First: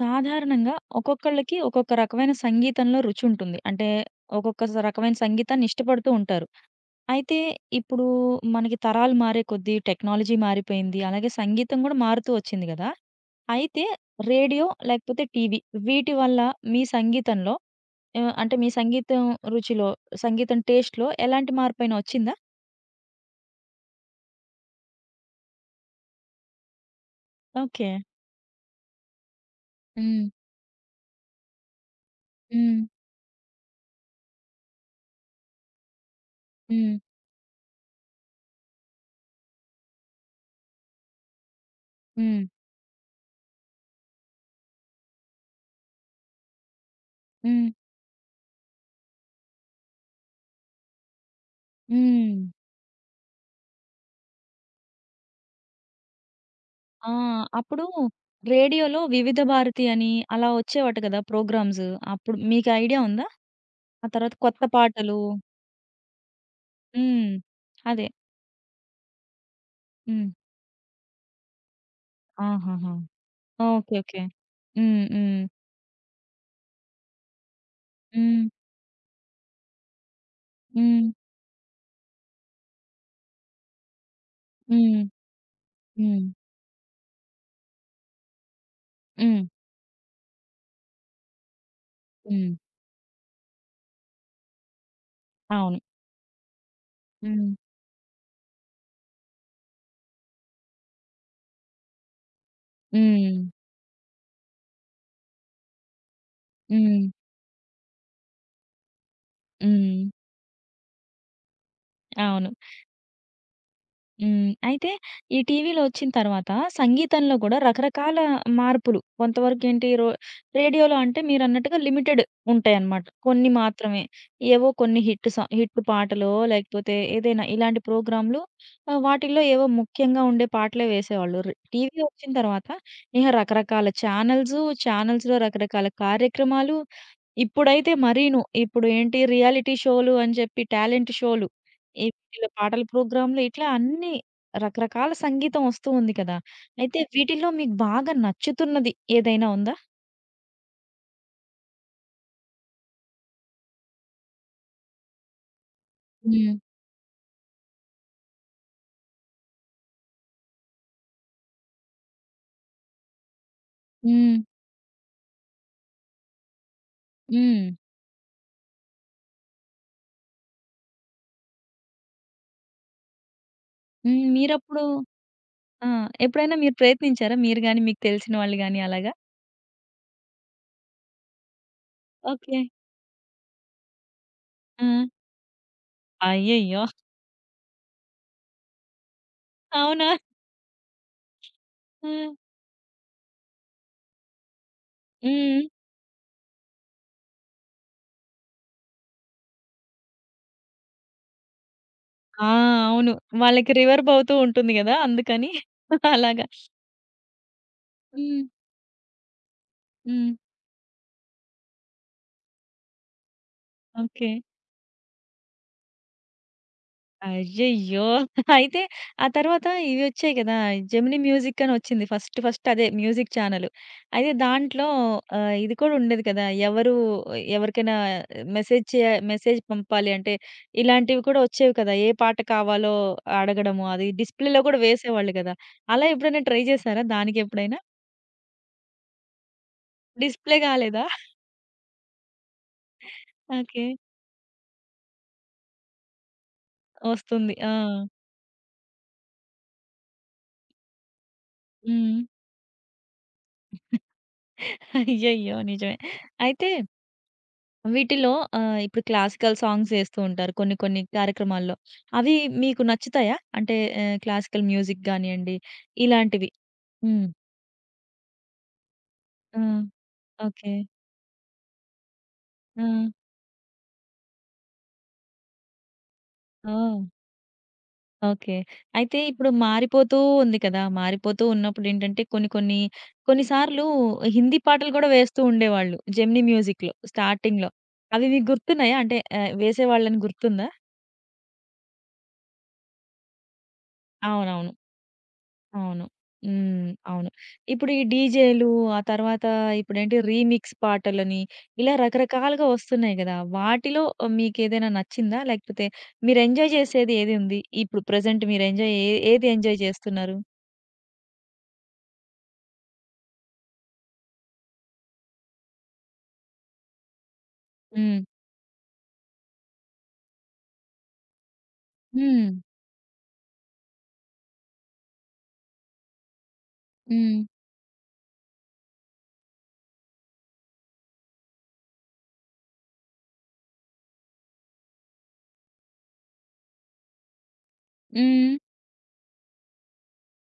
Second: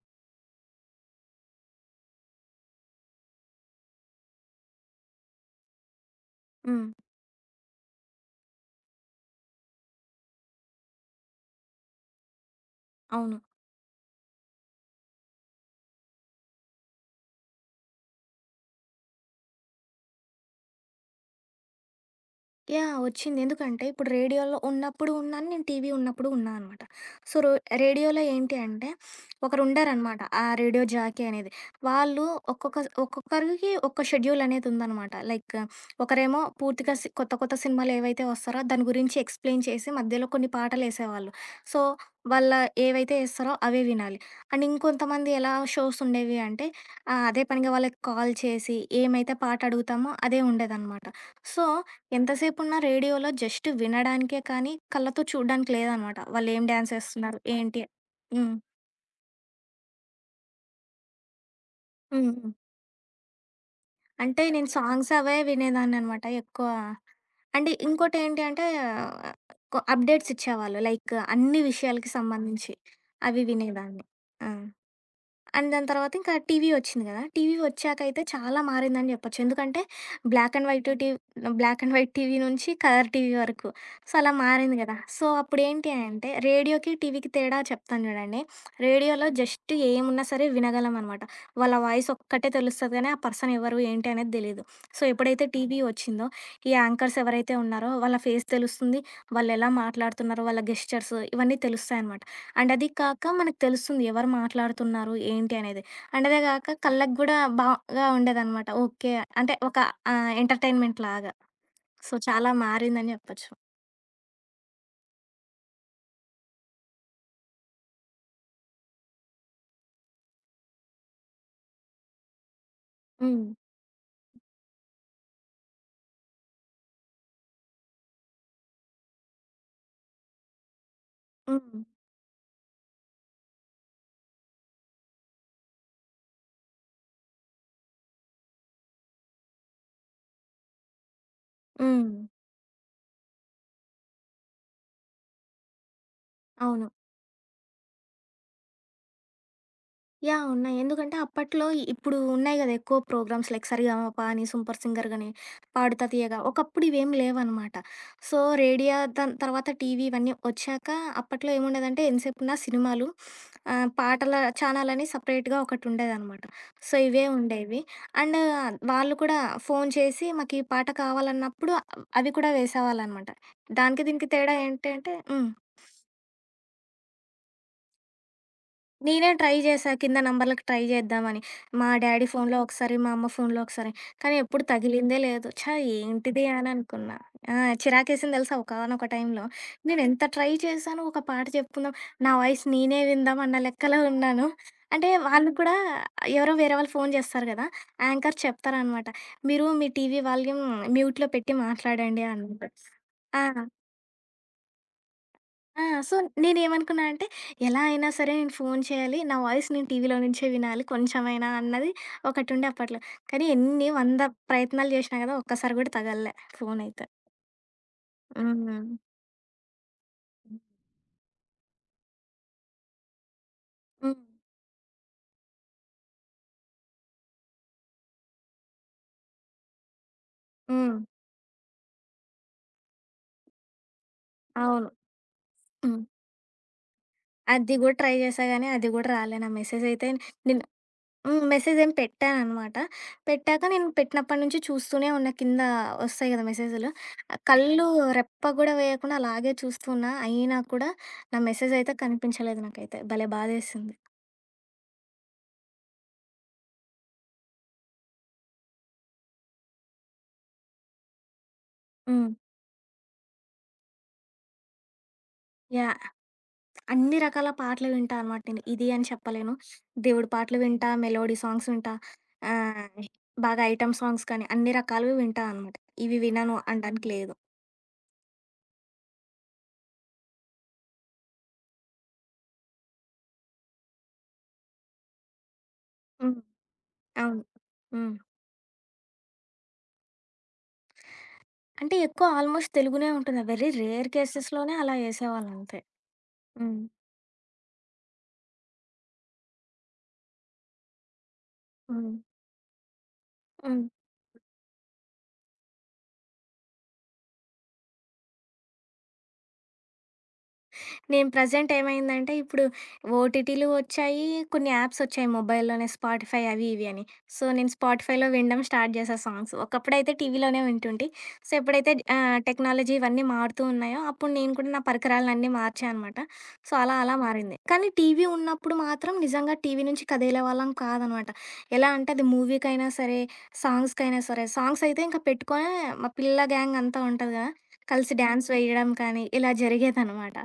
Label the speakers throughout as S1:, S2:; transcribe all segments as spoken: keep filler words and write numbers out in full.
S1: సాధారణంగా ఒక్కొక్కళ్ళకి ఒక్కొక్క రకమైన సంగీతంలో రుచుంటుంది. అంటే ఒక్కొక్క స రకమైన సంగీతాన్ని ఇష్టపడుతూ ఉంటారు.
S2: హ్మ్.
S1: అయితే ఇప్పుడు మనకి తరాలు మారే కొద్దీ టెక్నాలజీ మారిపోయింది. అలాగే సంగీతం గూడా మారుతూ వచ్చింది గదా!
S2: అవును.
S1: అయితే రేడియో లేకపోతే టీవీ వీటి వల్ల మీ సంగీతంలో, ఆహ్, అంటే మీ సంగీతం రుచిలో, సంగీతం టేస్ట్‌లో ఎలాంటి మార్పైనా వచ్చిందా?
S2: యాహ్! వచ్చింది. ఎందుకంటే ఇప్పుడు రేడియోలో ఉన్నప్పుడు ఉన్నాను. నేను టీవీ ఉన్నప్పుడు ఉన్నా అనమాట. సో, రో
S1: ఓకే.
S2: రేడియోలో ఏంటి అంటే ఒకరుండారనమాట.
S1: హ్మ్.
S2: ఆ రేడియో జాకీ అనేది. వాళ్ళు ఒక్కొక్క
S1: హ్మ్.
S2: ఒక్కొక్కరికి ఒక్క షెడ్యూల్ అనేది ఉందనమాట. లైక్ ఒకరేమో పూర్తిగా
S1: హ్మ్.
S2: సి కొత్త కొత్త సినిమాలు ఏవైతే వస్తారో దాని గురించి ఎక్స్‌ప్లెయిన్ చేసి మధ్యలో కొన్ని పాటలేసేవాళ్ళు. సో,
S1: హ్మ్.
S2: వాళ్ళ ఏవైతే ఏస్తారో అవే వినాలి. అండ్ ఇంకొంతమంది ఎలా షోస్ ఉండేవి అంటే ఆహ్, అదే
S1: హ్మ్.
S2: పనిగా వాళ్ళకి కాల్ చేసి ఏమైతే పాట అడుగుతామో అదే ఉండేదనమాట. సో,
S1: హ్మ్.
S2: ఎంతసేపున్నా రేడియోలో జస్ట్ వినడానికే కానీ, కళ్ళతో చూడడానికి లేదనమాట. వాళ్ళేం డాన్స్
S1: ఆ!
S2: ఏస్తున్నారు? ఏంటి?
S1: అప్పుడు
S2: హ్మ్.
S1: రేడియోలో 'వివిధ భారతి' అని అలా వచ్చేవట కదా! ప్రోగ్రామ్స్.
S2: హ్మ్.
S1: అప్పుడు
S2: హ్మ్.
S1: మీకు ఐడియా ఉందా? ఆ తర్వాత
S2: అంటే
S1: కొత్త
S2: నేను సాంగ్స్
S1: పాటలు.
S2: అవే వినేదాన్ననమాట ఎక్కువ.
S1: హ్మ్.
S2: అంటే
S1: అదే.
S2: ఇంకోటేంటి అంటే ఆహ్, కొ
S1: హ్మ్.
S2: అప్‌డేట్స్ ఇచ్చేవాళ్ళు. లైక్ అన్ని విషయాలకి సంబంధించి.
S1: ఆహాహా!
S2: అవి
S1: ఓకే.
S2: వినేదాన్ని.
S1: ఓకే.
S2: ఆ!
S1: హ్మ్. హ్మ్.
S2: అండ్ దాని తర్వాత ఇంకా టీవీ వచ్చింది కదా! టీవీ వచ్చాకైతే
S1: హ్మ్.
S2: చాలా మారిందని చెప్పొచ్చు. ఎందుకంటే బ్లాక్ అండ్ వైట్
S1: హ్మ్.
S2: టీవ్ బ్లాక్ అండ్ వైట్ టీవీ నుంచి కలర్ టీవీ వరకు. సో, అలా మారింది కదా!
S1: హ్మ్.
S2: సో, అప్పుడేంటి
S1: హ్మ్.
S2: అంటే రేడియోకి, టీవీకి తేడా చెప్తాను చూడండి. రేడియోలో
S1: హ్మ్.
S2: జస్ట్ ఏమున్నా సరే వినగలమనమాట. వాళ్ళ వాయిస్ ఒక్కటే
S1: హ్మ్.
S2: తెలుస్తది గానీ, ఆ పర్సన్ ఎవరు, ఏంటి అనేది తెలీదు. సో, ఎప్పుడైతే
S1: అవును.
S2: టీవీ వచ్చిందో ఈ యాంకర్స్
S1: హ్మ్.
S2: ఎవరైతే ఉన్నారో వాళ్ళ ఫేస్ తెలుస్తుంది. వాళ్ళెలా మాట్లాడుతున్నారో, వాళ్ళ గెస్చర్స్ ఇవన్నీ తెలుస్తాయనమాట. అండ్ అది కాక
S1: హ్మ్.
S2: మనకు తెలుస్తుంది ఎవరు మాట్లాడుతున్నారు ఏంటి అనేది. అండ్ అదే కాక
S1: హ్మ్.
S2: కళ్ళకి గూడా బాగా ఉండేదనమాట. ఓకే. అంటే ఒక
S1: హ్మ్.
S2: ఆహ్, ఎంటర్‌టైన్‌మెంట్ లాగా. సో,
S1: అవును.
S2: చాలా మారిందని చెప్పొచ్చు.
S1: హ్మ్. అయితే ఈ టీవీలో వచ్చిన తర్వాత సంగీతంలో గూడా రకరకాల మార్పులు కొంతవరకేంటి రో రేడియోలో అంటే మీరన్నట్టుగా లిమిటెడ్ ఉంటాయన్నమాట.
S2: హ్మ్.
S1: కొన్ని మాత్రమే. ఏవో కొన్ని హిట్ సా హిట్ పాటలో లేకపోతే ఏదైనా ఇలాంటి ప్రోగ్రామ్‌లు, ఆహ్, వాటిల్లో ఏవో ముఖ్యంగా ఉండే పాటలే వేసేవాళ్ళు. ర్
S2: హ్మ్.
S1: టీవీ వచ్చిన తర్వాత ఇహ రకరకాల ఛానల్సు, ఛానల్స్‌లో రకరకాల కార్యక్రమాలు, ఇప్పుడైతే మరీను. ఇప్పుడు ఏంటి రియాలిటీ షోలు అని చెప్పి, టాలెంట్ షోలు, ఈ
S2: హ్మ్.
S1: వీటిలో పాటల ప్రోగ్రామ్‌లు ఇట్లా అన్నీ రకరకాల సంగీతం వస్తూ ఉంది కదా!
S2: అవును.
S1: అయితే వీటిల్లో మీకు బాగా నచ్చుతున్నది ఏదైనా ఉందా?
S2: యాహ్! ఉన్నాయి. ఎందుకంటే అప్పట్లో ఇ- ఇప్పుడు ఉన్నాయి గదా! ఎక్కువ ప్రోగ్రామ్స్ లైక్ సరిగమప అని, సూపర్ సింగర్ గాని, పాడుతా తీయగా
S1: హ్మ్.
S2: ఒకప్పుడు ఇవేమి లేవనమాట. సో, రేడియో దాని తర్వాత టీవీ ఇవన్నీ వచ్చాక అప్పట్లో ఏముండేదంటే ఎంతసేపున్న సినిమాలు ఆహ్,
S1: హ్మ్.
S2: పాటల ఛానల్ అని సెపరేట్‌గా ఒకటుండేదనమాట. సో, ఇవే
S1: హ్మ్.
S2: ఉండేవి. అండ్ వాళ్ళు కూడా ఫోను చేసి మాకీ పాట కావాలన్నప్పుడు అవి కూడా వేసేవాళ్ళనమాట. దానికి
S1: హ్మ్.
S2: దీనికి తేడా
S1: మీరప్పుడు
S2: ఏంటి అంటే హ్మ్.
S1: ఆ! ఎప్పుడైనా మీరు ప్రయత్నించారా? మీరు గాని, మీకు తెలిసిన వాళ్ళు గాని అలాగా?
S2: నేనే ట్రై చేశా. కింద నంబర్‌లకి ట్రై చేద్దామని. మా డ్యాడీ ఫోన్‌లో
S1: ఓకే.
S2: ఒకసారి, మా అమ్మ ఫోన్‌లో ఒకసారి. కానీ ఎప్పుడు
S1: ఆ!
S2: తగిలిందే లేదు. ఛ! ఏంటిది అని
S1: అయ్యయ్యో!
S2: అనుకున్నా. ఆ! చిరాకేసింది తెలుసా ఒకానొక టైంలో. నేను
S1: అవునా?
S2: ఎంత ట్రై చేశాను ఒక పాట చెప్పుకుందాం,
S1: ఆ!
S2: నా వాయిస్ నేనే విందాం అన్న లెక్కలో ఉన్నాను. అంటే వాళ్ళు
S1: హ్మ్.
S2: కూడా ఎవరో వేరే వాళ్ళు ఫోన్ చేస్తారు కదా! యాంకర్ చెప్తారనమాట. మీరు మీ టీవీ వాల్యూమ్ మ్యూట్‌లో పెట్టి మాట్లాడండి
S1: ఆ!
S2: అన్నారు.
S1: అవును.
S2: ఆ!
S1: వాళ్ళకి రివర్బ్ అవుతూ ఉంటుంది గదా! అందుకని
S2: ఆ! సో,
S1: అలాగా.
S2: నేనేమనుకున్నా అంటే, ఎలా అయినా సరే
S1: హ్మ్.
S2: నేను ఫోను చేయాలి. నా వాయిస్ నేను టీవీలో
S1: హ్మ్.
S2: నుంచే వినాలి కొంచెమైనా అన్నది ఒకటుండే అప్పట్లో. కానీ ఎన్ని వంద
S1: ఓకే.
S2: ప్రయత్నాలు చేసినా కదా! ఒక్కసారి కూడా తగలలే ఫోనయితే.
S1: అయ్యయ్యో!
S2: హ్మ్.
S1: అయితే ఆ తర్వాత ఇవి వచ్చాయి కదా! జెమినీ మ్యూజిక్ అని వచ్చింది. ఫస్ట్ ఫస్ట్ అదే మ్యూజిక్ ఛానెల్.
S2: హ్మ్.
S1: అయితే దాంట్లో ఆహ్, ఇది కూడా ఉండేది కదా! ఎవరు ఎవరికైనా మెసేజ్ చే మెసేజ్ పంపాలి అంటే
S2: హ్మ్.
S1: ఇలాంటివి కూడా వచ్చేవి కదా! ఏ పాట కావాలో అడగడము అది డిస్‌ప్లేలో కూడా
S2: అవును.
S1: వేసేవాళ్ళు కదా!
S2: హ్మ్.
S1: అలా ఎప్పుడైనా ట్రై చేశారా
S2: అది
S1: దానికెప్పుడైనా?
S2: గూడా ట్రై చేశా గానీ, అది గూడా రాలే. నా మెసేజయితే
S1: డిస్‌ప్లే
S2: నేను
S1: కాలేదా?
S2: హ్మ్. మెసేజేం పెట్టాననమాట. పెట్టాక
S1: ఓకే.
S2: నేను పెట్టినప్పటి నుంచి చూస్తూనే ఉన్నా కింద ఒస్తాయి గదా! మెసేజులు. ఆహ్,
S1: వస్తుంది. ఆ!
S2: కళ్ళు రెప్ప గూడా వేయకుండా అలాగే చూస్తున్నా. అయినా కూడా నా మెసేజయితే
S1: హ్మ్.
S2: కనిపించలేదు నాకైతే. భలే బాధేసింది.
S1: అయ్యయ్యో! నిజమే. అయితే వీటిలో ఆహ్, ఇప్పుడు క్లాసికల్ సాంగ్స్ ఏస్తూ ఉంటారు కొన్ని కొన్ని కార్యక్రమాల్లో.
S2: హ్మ్.
S1: అవి మీకు నచ్చుతాయా? అంటే ఆహ్, క్లాసికల్ మ్యూజిక్ గానియండి,
S2: యాహ్!
S1: ఇలాంటివి.
S2: అన్ని
S1: హ్మ్.
S2: రకాల పాటలు వింటా అనమాట నేను. ఇది అని చెప్పలేను.
S1: ఆ!
S2: దేవుడి పాటలు
S1: ఓకే.
S2: వింటా, మెలోడీ సాంగ్స్ వింటా,
S1: ఆ!
S2: ఆహ్, బాగా ఐటెమ్ సాంగ్స్ కానీ అన్ని రకాలువి వింటా అనమాట. ఇవి వినను
S1: ఓహ్!
S2: అనడానికి లేదు.
S1: ఓకే. అయితే ఇప్పుడు మారిపోతూ ఉంది కదా! మారిపోతూ ఉన్నప్పుడేంటంటే కొన్ని కొన్ని కొన్ని సార్లు హిందీ పాటలు గూడా వేస్తూ ఉండేవాళ్ళు.
S2: హ్మ్.
S1: జెమినీ మ్యూజిక్‌లో
S2: అవును.
S1: స్టార్టింగ్‌లో.
S2: హ్మ్.
S1: అవి మీకు గుర్తున్నాయా? అంటే ఆహ్, వేసేవాళ్ళని గుర్తుందా?
S2: అంటే ఎక్కువ ఆల్మోస్ట్ తెలుగునే ఉంటుందా? వెరీ రేర్
S1: అవునవును.
S2: కేసెస్‌లోనే అలా ఏసేవాళ్ళంతే.
S1: అవును.
S2: హ్మ్.
S1: హ్మ్. అవును. ఇప్పుడు ఈ డీజేలు, ఆ తర్వాత ఇప్పుడేంటి రీమిక్స్ పాటలని, ఇలా రకరకాలుగా వస్తున్నాయి గదా!
S2: హ్మ్.
S1: వాటిలో మీకేదైనా నచ్చిందా? లేకపోతే మీరు ఎంజాయ్ చేసేది ఏది ఉంది? ఇప్పుడు ప్రెజెంట్ మీరు ఎంజాయ్ ఏ ఏది ఎంజాయ్ చేస్తున్నారు?
S2: నేను ప్రెజెంట్ ఏమైందంటే ఇప్పుడు ఓటీటీలు వచ్చాయి. కొన్ని యాప్స్ వచ్చాయి మొబైల్‌లోనే స్పాటిఫై అవి ఇవి అని. సో, నేను
S1: హ్మ్.
S2: స్పాటిఫైలో వినడం స్టార్ట్ చేశా సాంగ్స్. ఒకప్పుడైతే టీవీలోనే వింటుంటి. సో, ఎప్పుడైతే ఆహ్,
S1: హ్మ్.
S2: టెక్నాలజీ ఇవన్నీ మారుతూ ఉన్నాయో అప్పుడు నేను కూడా నా పరికరాలన్నీ మార్చా అనమాట. సో, అలా అలా
S1: హ్మ్.
S2: మారింది. కానీ టీవీ ఉన్నప్పుడు మాత్రం నిజంగా టీవీ నుంచి కదిలే వాళ్ళం కాదనమాట. ఎలా అంటే అది మూవీకైనా సరే, సాంగ్స్‌కైనా సరే, సాంగ్స్ అయితే ఇంకా పెట్టుకొనే మా పిల్ల గ్యాంగ్ అంతా ఉంటది కదా! కలిసి డాన్స్
S1: హ్మ్.
S2: వేయడం కానీ ఇలా జరిగేదనమాట.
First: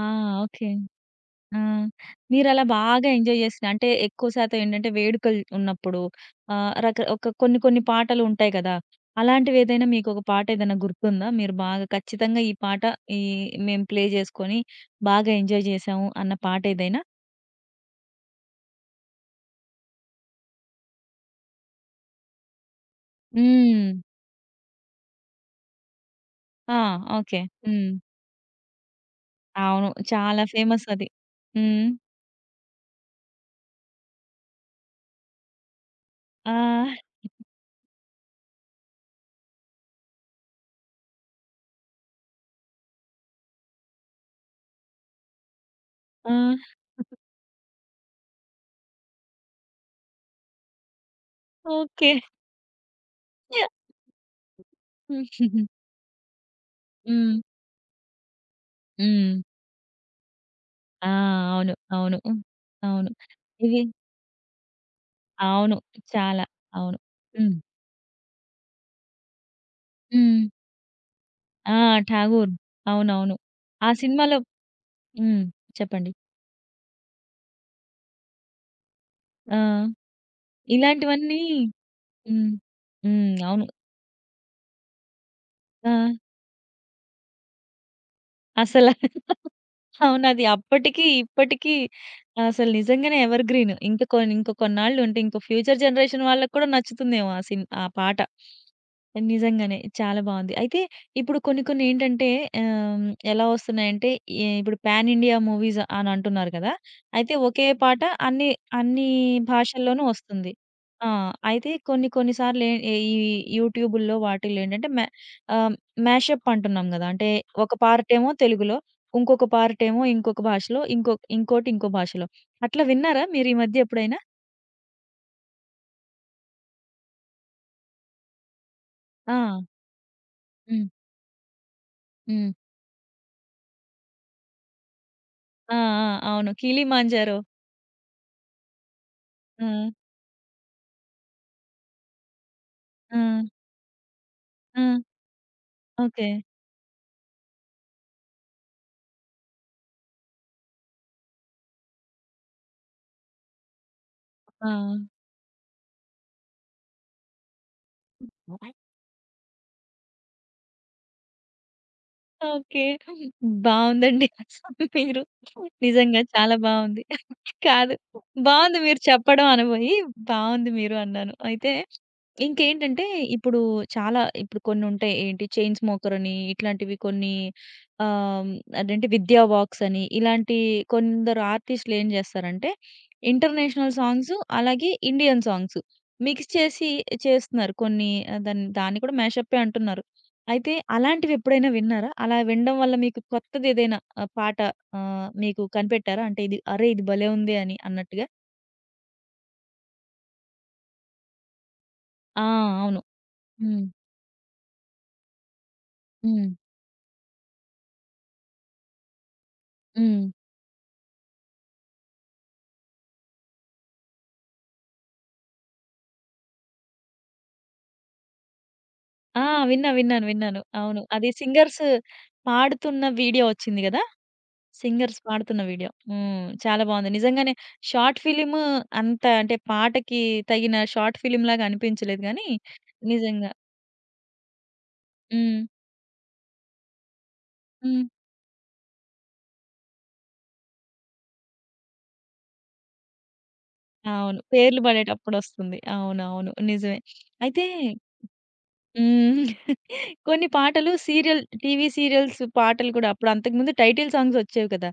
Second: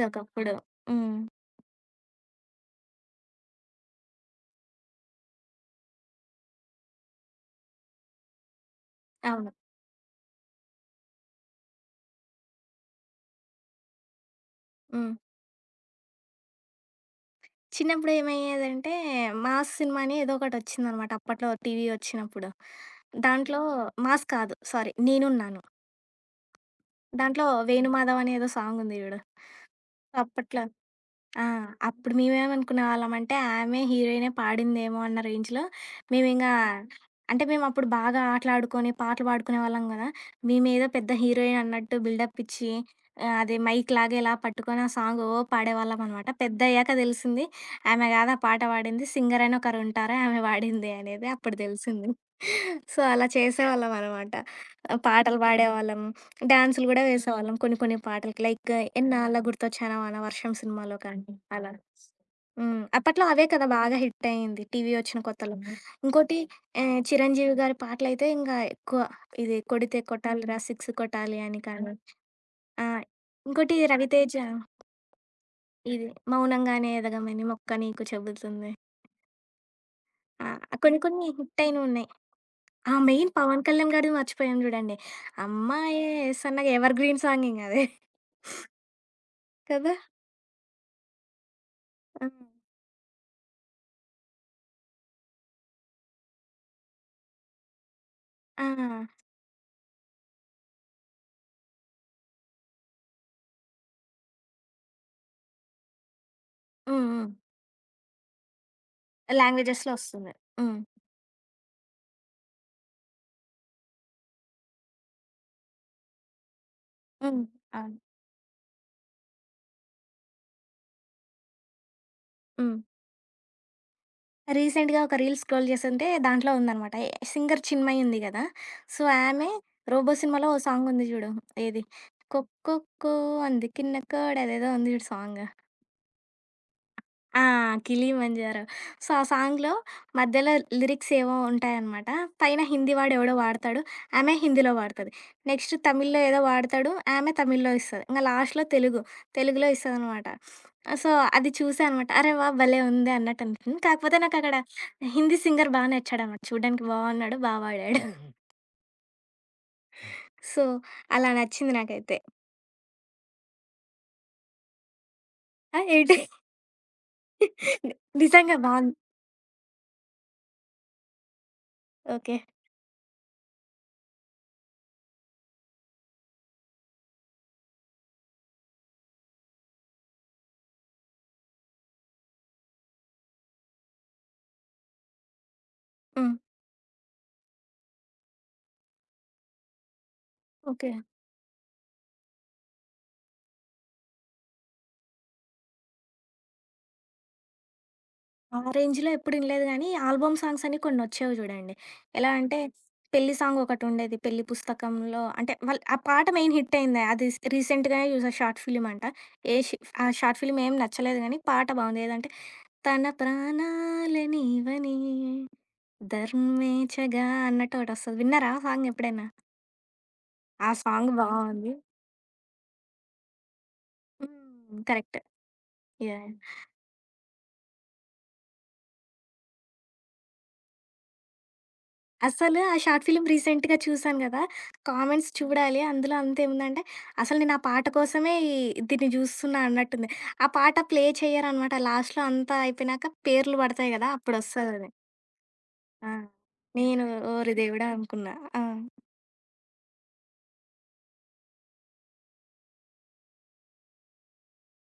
S1: ఆ!
S2: ఒకప్పుడు.
S1: ఓకే.
S2: హ్మ్.
S1: ఆ! మీరలా బాగా ఎంజాయ్ చేసిన అంటే ఎక్కువ శాతం ఏంటంటే వేడుకలు ఉన్నప్పుడు ఆహ్, రక ఒక కొన్ని కొన్ని పాటలు ఉంటాయి కదా!
S2: అవును.
S1: అలాంటివేదైనా మీకొక పాట ఏదైనా గుర్తుందా? మీరు బాగా ఖచ్చితంగా ఈ పాట ఈ మేము ప్లే చేసుకొని
S2: హ్మ్.
S1: బాగా ఎంజాయ్ చేశాము అన్న పాట ఏదైనా?
S2: చిన్నప్పుడు ఏమయ్యేదంటే 'మాస్' సినిమా అని ఏదో ఒకటొచ్చిందనమాట అప్పట్లో టీవీ వచ్చినప్పుడు. దాంట్లో
S1: హ్మ్.
S2: 'మాస్' కాదు సారీ 'నేనున్నాను.'
S1: ఆ! ఓకే.
S2: దాంట్లో
S1: హ్మ్.
S2: 'వేణుమాధవ్' అని ఏదో సాంగ్ ఉంది చూడు.
S1: అవును. చాలా
S2: అప్పట్లో
S1: ఫేమస్ అది.
S2: ఆ!
S1: హ్మ్.
S2: అప్పుడు మేమేమనుకునేవాళ్ళమంటే, ఆమె హీరోయినే పాడిందేమో అన్న రేంజ్‌లో మేమింగా
S1: ఆ!
S2: అంటే, మేమప్పుడు బాగా ఆటలాడుకొని, పాటలు పాడుకునేవాళ్ళం గదా! మేమేదో పెద్ద హీరోయిన్ అన్నట్టు బిల్డప్ ఇచ్చి, ఆహ్, అది మైక్ లాగా ఇలా పట్టుకొని ఆ సాంగ్ ఓ పాడేవాళ్ళమనమాట.
S1: ఆ!
S2: పెద్దయ్యాక తెలిసింది, ఆమె గాదు ఆ పాట పాడింది, సింగర్ అని ఒకరుంటారు, ఆమె పాడింది అనేది అప్పుడు తెలిసింది.
S1: ఓకే.
S2: సో, అలా
S1: హ్మ్.
S2: చేసేవాళ్ళమనమాట. ఆహ్, పాటలు పాడేవాళ్ళం. డాన్సులు గూడా
S1: హ్మ్.
S2: వేసేవాళ్ళం కొన్ని కొన్ని పాటలకి. లైక్
S1: హ్మ్.
S2: 'ఎన్నాళ్ళ గుర్తొచ్చానవా' అన 'వర్షం' సినిమాలో
S1: ఆ!
S2: కానీ అలా.
S1: అవును. అవును. హ్మ్.
S2: హ్మ్.
S1: అవును.
S2: అప్పట్లో అవే కదా
S1: ఇవి
S2: బాగా హిట్ అయింది టీవీ వచ్చిన కొత్తలో.
S1: అవును.
S2: ఉమ్. ఇంకోటి
S1: చాలా. అవును.
S2: ఆహ్, చిరంజీవి
S1: హ్మ్.
S2: గారి పాటలైతే ఇంగా ఎక్కువ. ఇది 'కొడితే
S1: హ్మ్.
S2: కొట్టాలిరా సిక్స్ కొట్టాలి' అని
S1: ఆ!
S2: కానీ
S1: 'ఠాగూర్'.
S2: ఆ!
S1: అవునవును.
S2: ఇంకోటి
S1: ఆ
S2: 'రవితేజ'
S1: సినిమాలో. హ్మ్.
S2: ఇది
S1: చెప్పండి.
S2: 'మౌనంగానే ఎదగమని మొక్క నీకు చెబుతుంది.'
S1: ఆ!
S2: ఆ! కొన్ని కొన్ని
S1: ఇలాంటివన్నీ.
S2: హిట్ అయినున్నాయి.
S1: హ్మ్.
S2: ఆ! మెయిన్
S1: హ్మ్.
S2: పవన్
S1: అవును.
S2: కళ్యాణ్ గారిది మర్చిపోయాను జూడండి.
S1: ఆ!
S2: 'అమ్మాయే సన్నగా' ఎవర్ గ్రీన్ సాంగ్ ఇంగ అదే
S1: అసల
S2: కదా!
S1: అవును. అది అప్పటికి, ఇప్పటికి
S2: ఆ!
S1: అసలు నిజంగానే ఎవర్ గ్రీన్. ఇంక కొన్ని ఇంక కొన్నాళ్ళు ఉంటే ఇంక ఫ్యూచర్ జనరేషన్ వాళ్ళకి కూడా నచ్చుతుందేమో ఆ సిన్ ఆ పాట.
S2: ఆ!
S1: నిజంగానే చాలా బావుంది. అయితే ఇప్పుడు కొన్ని కొన్ని ఏంటంటే, ఆహ్, ఎలా వస్తున్నాయంటే ఎ ఇప్పుడు పాన్ ఇండియా మూవీస్ అని అంటున్నారు కదా!
S2: హ్మ్. హ్మ్.
S1: అయితే ఒకే పాట అన్ని అన్ని
S2: లాంగ్వేజెస్‌లో
S1: భాషల్లోనూ
S2: వస్తుంది.
S1: వస్తుంది.
S2: హ్మ్.
S1: ఆ! అయితే కొన్ని కొన్ని సార్లు ఏ ఈ యూట్యూబుల్లో వాటిల్లో ఏంటంటే మ్యా ఆహ్, మ్యాషప్ అంటున్నాం గదా! అంటే
S2: హ్మ్.
S1: ఒక
S2: అవును.
S1: పార్ట్ ఏమో తెలుగులో, ఇంకొక పార్టేమో ఇంకొక భాషలో, ఇంకొ ఇంకోటి ఇంకో భాషలో.
S2: హ్మ్.
S1: అట్లా విన్నారా మీరు ఈ మధ్య ఎప్పుడైనా?
S2: రీసెంట్‌గా ఒక రీల్ స్క్రోల్ చేస్తుంటే దాంట్లో ఉందనమాట. ఎ సింగర్ చిన్మయి ఉంది గదా! సో,
S1: ఆ!
S2: ఆమె 'రోబో' సినిమాలో ఓ
S1: హ్మ్.
S2: సాంగ్ ఉంది జూడు. ఏది
S1: హ్మ్.
S2: 'కొక్కొక్కో అంది కిన్న కోడ' అదేదో ఉంది జూడు సాంగ్.
S1: ఆ! ఆ! అవును. కిలిమాంజారో.
S2: ఆ! 'కిలిమంజారో.' సో, ఆ
S1: ఆ!
S2: సాంగ్‌లో మధ్యలో లిరిక్స్ ఏవో ఉంటాయనమాట. పైన హిందీ వాడెవడో
S1: ఆ!
S2: వాడతాడు. ఆమె హిందీలో
S1: ఆ!
S2: వాడతది. నెక్స్ట్ తమిళ్‌లో
S1: ఓకే.
S2: ఏదో వాడతాడు. ఆమె తమిళ్‌లో ఇస్తది. ఇంగ లాస్ట్‌లో తెలుగు. తెలుగులో ఇస్తదనమాట. సో, అది చూసా అనమాట. అరే వాహ్! భలే ఉంది అన్నట్టు అనిపించింది. కాకపోతే నాకక్కడ
S1: ఆ!
S2: హిందీ సింగర్ బా నచ్చాడనమాట. చూడ్డానికి బావున్నాడు. బా పాడాడు. సో, అలా నచ్చింది నాకైతే.
S1: ఓకే. బావుందండి. మీరు
S2: ఆ! ఏంటి?
S1: నిజంగా చాలా బావుంది. కాదు.
S2: నిజంగా
S1: బావుంది
S2: బావుంది.
S1: మీరు చెప్పడం అనబోయి, బావుంది మీరు అన్నాను. అయితే
S2: ఓకే.
S1: ఇంకేంటంటే, ఇప్పుడు చాలా ఇప్పుడు కొన్నుంటాయి. ఏంటి 'చైన్ స్మోకర్' అని, ఇట్లాంటివి కొన్ని, ఆహ్, అదేంటి 'విద్యా వాక్స్' అని, ఇలాంటి కొందరు ఆర్టిస్టులు ఏం జేస్తారంటే, ఇంటర్నేషనల్ సాంగ్స్, అలాగే ఇండియన్ సాంగ్స్
S2: హ్మ్.
S1: మిక్స్ చేసి చేస్తున్నారు. కొన్ని ఆహ్, దాన్ని దాన్ని కూడా మ్యాషప్పే అంటున్నారు. అయితే
S2: ఓకే.
S1: అలాంటివి ఎప్పుడైనా విన్నారా? అలా వినడం వల్ల మీకు కొత్తది ఏదైనా ఆహ్, పాట ఆహ్, మీకు కనిపెట్టారా? అంటే ఇది అరే! ఇది భలే ఉంది అని అన్నట్టుగా?
S2: ఆ రేంజ్‌లో ఎప్పుడు ఇనలేదు గానీ, ఆల్బమ్ సాంగ్స్ అని కొన్నొచ్చేవి చూడండి. ఎలా
S1: ఆ!
S2: అంటే,
S1: అవును.
S2: పెళ్లి సాంగ్
S1: హ్మ్.
S2: ఒకటుండేది. పెళ్లి పుస్తకంలో అంటే, వాళ్ళు ఆ పాట
S1: హ్మ్.
S2: మెయిన్ హిట్ అయింది. అది స్ రీసెంట్‌గానే చూసా షార్ట్ ఫిల్మ్ అంట. ఏ షి ఆ
S1: హ్మ్.
S2: షార్ట్ ఫిల్మ్ ఏం నచ్చలేదు గానీ, పాట బాగుంది. ఏదంటే, తన ప్రాణాలె నీవని ధర్మేచగా అన్నట్టు ఒకటొస్తది. విన్నారా ఆ సాంగ్ ఎప్పుడైనా?
S1: ఆ! విన్నా. విన్నాను. విన్నాను.
S2: ఆ
S1: అవును.
S2: సాంగ్
S1: అది
S2: బావుంది.
S1: సింగర్స్ పాడుతున్న వీడియో వచ్చింది గదా!
S2: హ్మ్. కరెక్ట్.
S1: సింగర్స్ పాడుతున్న వీడియో.
S2: యాహ్!
S1: హ్మ్. చాలా బావుంది. నిజంగానే షార్ట్ ఫిల్మ్ అంత అంటే పాటకి తగిన షార్ట్ ఫిల్మ్‌లాగా అనిపించలేదు గానీ,
S2: అసలు ఆ షార్ట్ ఫిల్మ్
S1: నిజంగా.
S2: రీసెంట్‌గా చూసాను గదా! కామెంట్స్
S1: హ్మ్.
S2: చూడాలి. అందులో అంతేముందంటే, "అసలు నేను ఆ పాట
S1: హ్మ్.
S2: కోసమే ఈ దీన్ని జూస్తున్నా" అన్నట్టుంది. ఆ పాట ప్లే చెయ్యరనమాట. లాస్ట్‌లో అంతా అయిపోయినాక పేర్లు పడతాయి గదా!
S1: అవును. పేర్లు
S2: అప్పుడొస్తదది.
S1: పడేటప్పుడొస్తుంది.
S2: ఆ!
S1: అవునవును. నిజమే.
S2: నేను ఓరి
S1: అయితే
S2: దేవుడా! అనుకున్నా. ఆ!
S1: హ్మ్. కొన్ని పాటలు సీరియల్ టీవీ సీరియల్స్ పాటలు కూడా అప్పుడు అంతకుముందు టైటిల్ సాంగ్స్ వచ్చేవి కదా!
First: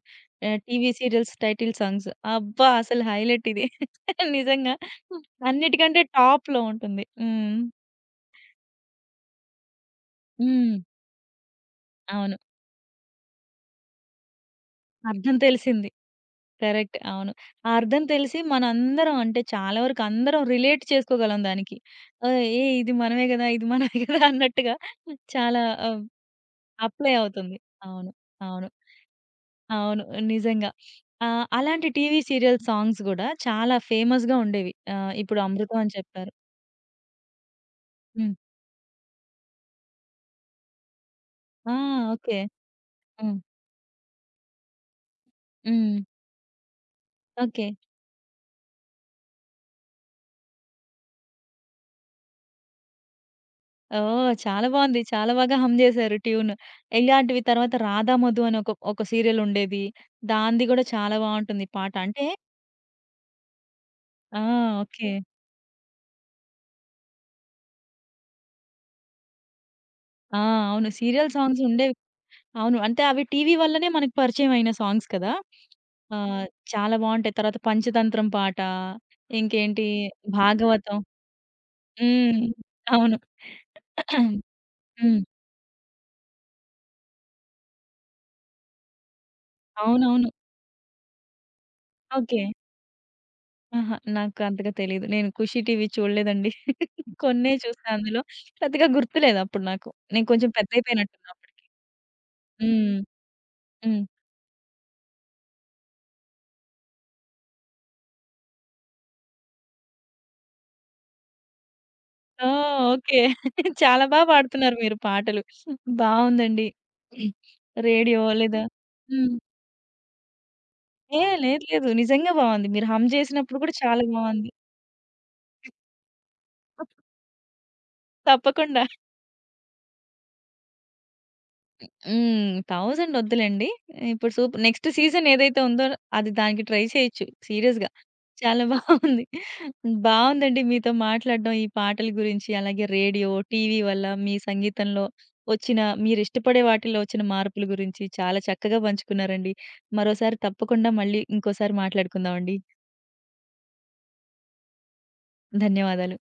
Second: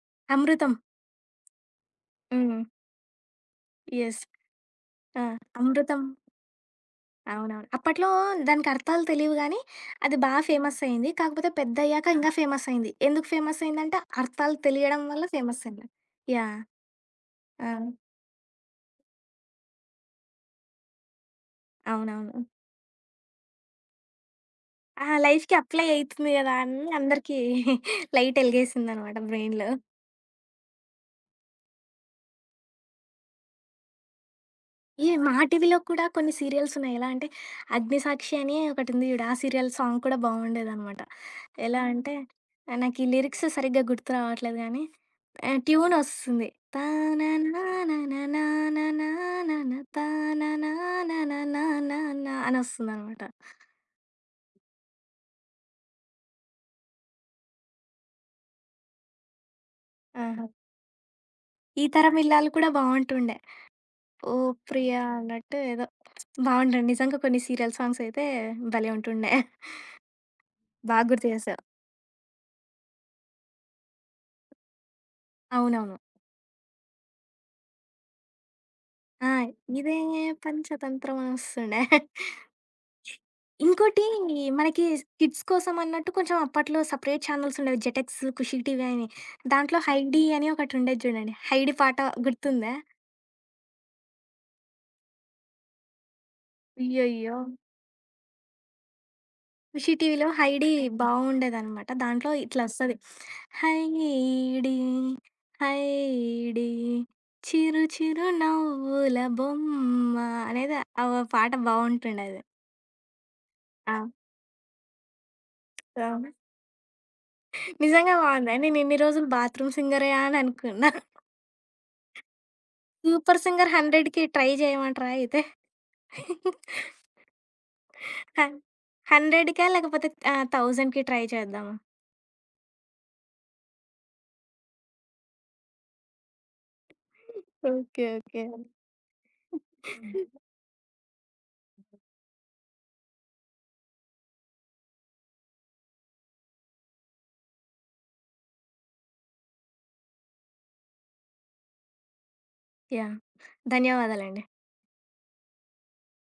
S1: ఆహ్,
S2: 'Amrutham.'
S1: TV serials title songs.
S2: హ్మ్.
S1: అబ్బా! అసలు హైలైట్ ఇది.
S2: యెస్.
S1: నిజంగా.
S2: ఆ!
S1: అన్నిటికంటే
S2: 'అమృతం.'
S1: టాప్‌లో ఉంటుంది. హ్మ్.
S2: అవునవును. అప్పట్లో దానికి అర్థాలు తెలీవు గానీ, అది బా
S1: హ్మ్.
S2: ఫేమస్ అయింది. కాకపోతే పెద్దయ్యాక ఇంకా
S1: అవును.
S2: ఫేమస్ అయింది. ఎందుకు ఫేమస్ అయిందంటే, అర్థాలు తెలియడం వల్ల
S1: అర్థం
S2: ఫేమస్ అయింది.
S1: తెలిసింది.
S2: యాహ్!
S1: కరెక్ట్. అవును. ఆ
S2: ఆ!
S1: అర్థం తెలిసి మనందరం అంటే చాలా వరకు అందరం రిలేట్ చేసుకోగలం దానికి. ఆహ్,
S2: అవునవును.
S1: ఏయ్! ఇది మనమే గదా! ఇది మనమే గదా! అన్నట్టుగా
S2: ఆహా! లైఫ్‌కి
S1: చాలా
S2: అప్లై
S1: ఆహ్,
S2: అయితుంది గదా! అని
S1: అప్లై
S2: అందరికీ
S1: అవుతుంది. అవును.
S2: లైట్
S1: అవును.
S2: ఎలిగేసిందనమాట బ్రెయిన్‌లో.
S1: అవును. నిజంగా. ఆహ్, అలాంటి టీవీ సీరియల్ సాంగ్స్ గూడా చాలా ఫేమస్‌గా ఉండేవి.
S2: ఈ
S1: ఆహ్,
S2: మా
S1: ఇప్పుడు
S2: టీవీలో
S1: 'అమృతం' అని
S2: కూడా
S1: చెప్పారు.
S2: కొన్ని సీరియల్స్ ఉన్నాయి. ఎలా అంటే
S1: హ్మ్.
S2: 'అగ్నిసాక్షి' అని ఒకటుంది జూడు. ఆ సీరియల్ సాంగ్ కూడా బావుండేదనమాట.
S1: ఆ!
S2: ఎలా అంటే
S1: ఓకే.
S2: ఆహ్, నాకీ
S1: హ్మ్.
S2: లిరిక్స్ సరిగ్గా గుర్తు రావట్లేదు గానీ ఆహ్, ట్యూన్
S1: హ్మ్.
S2: ఒస్తుంది.
S1: ఓకే.
S2: తాననానననాననానాన తాననాననానానానా అనొస్తుందనమాట.
S1: ఓహ్! చాలా బావుంది. చాలా బాగా హమ్ జేశారు ట్యూన్. ఇలాంటివి తర్వాత 'రాధా మధు' అని ఒక, ఒక సీరియల్ ఉండేది.
S2: ఆహా!
S1: దానిది గూడా చాలా బావుంటుంది
S2: 'ఈ
S1: పాట.
S2: తరం
S1: అంటే
S2: ఇల్లాలు' కూడా బావుంటుండే. ఓ
S1: ఆ!
S2: ప్రియా
S1: ఓకే.
S2: అన్నట్టు ఏదో బావుంటది. నిజంగా కొన్ని సీరియల్ సాంగ్స్ అయితే భలే ఉంటుండే.
S1: ఆ! అవును.
S2: బాగా గుర్తు
S1: సీరియల్ సాంగ్స్
S2: చేశావు.
S1: ఉండేవి. అవును. అంటే అవి టీవీ వల్లనే మనకు పరిచయం అయిన సాంగ్స్ కదా!
S2: అవునవును.
S1: ఆ! చాలా బావుంటాయి. తర్వాత 'పంచతంత్రం' పాట,
S2: ఆ!
S1: ఇంకేంటి
S2: ఇదే
S1: 'భాగవతం'.
S2: పంచతంత్రం అని వస్తుండే.
S1: హ్మ్. అవును.
S2: ఇంకోటి మనకి
S1: హ్మ్.
S2: కిడ్స్ కోసం అన్నట్టు కొంచెం అప్పట్లో సెపరేట్ ఛానెల్స్ ఉండేవి. జెటెక్స్, ఖుషి టీవీ అని. దాంట్లో 'హైడీ'
S1: అవునవును.
S2: అని ఒకటుండేది చూడండి. 'హైడీ' పాట
S1: ఓకే.
S2: గుర్తుందా?
S1: ఆహా! నాకు అంతగా తెలీదు. నేను 'ఖుషి టీవీ' చూడలేదండి.
S2: అయ్యయ్యో!
S1: కొన్నే చూసా అందులో. పెద్దగా గుర్తులేదు అప్పుడు నాకు.
S2: ఖుషి టీవీలో
S1: నేను కొంచెం
S2: 'హైడీ'
S1: పెద్దయిపోయినట్టున్నా అప్పటికి.
S2: బాగుండేదనమాట. దాంట్లో ఇట్లొస్తది.
S1: హ్మ్. హ్మ్.
S2: హైడీ హైడీ చిరు చిరు నవ్వుల బొమ్మ అనేది ఆ పాట బావుంటుండేది.
S1: ఆ! ఓకే.
S2: ఆ!
S1: చాలా బా పాడుతున్నారు మీరు పాటలు.
S2: ఆ!
S1: బావుందండి.
S2: నిజంగా
S1: రేడియో
S2: బావుంది.
S1: లేదా.
S2: నేనిన్ని రోజులు
S1: హ్మ్.
S2: బాత్రూమ్ సింగరే అని అనుకున్నా.
S1: ఏ లేదు లేదు. నిజంగా బావుంది. మీరు హమ్
S2: సూపర్
S1: చేసినప్పుడు
S2: సింగర్
S1: కూడా చాలా
S2: వందకి ట్రై
S1: బావుంది.
S2: చేయమంటారా అయితే?
S1: తప్పకుండా.
S2: హన్ వందకా లేకపోతే ఆహ్, వెయ్యికి ట్రై చేద్దామా?
S1: హ్మ్. వెయ్యి వద్దులెండి. ఇప్పుడు సూప్ నెక్స్ట్ సీజన్ ఏదైతే ఉందో అది దానికి ట్రై చేయొచ్చు సీరియస్‌గా.
S2: ఓకే. ఓకే.
S1: చాలా బావుంది. బావుందండి మీతో మాట్లాడడం ఈ పాటల గురించి, అలాగే రేడియో, టీవీ వల్ల మీ సంగీతంలో వచ్చిన మీరిష్టపడే వాటిలో వచ్చిన మార్పుల గురించి చాలా చక్కగా పంచుకున్నారండి. మరోసారి తప్పకుండా మళ్ళీ ఇంకోసారి మాట్లాడుకుందామండి.
S2: యాహ్! ధన్యవాదాలండి.
S1: ధన్యవాదాలు.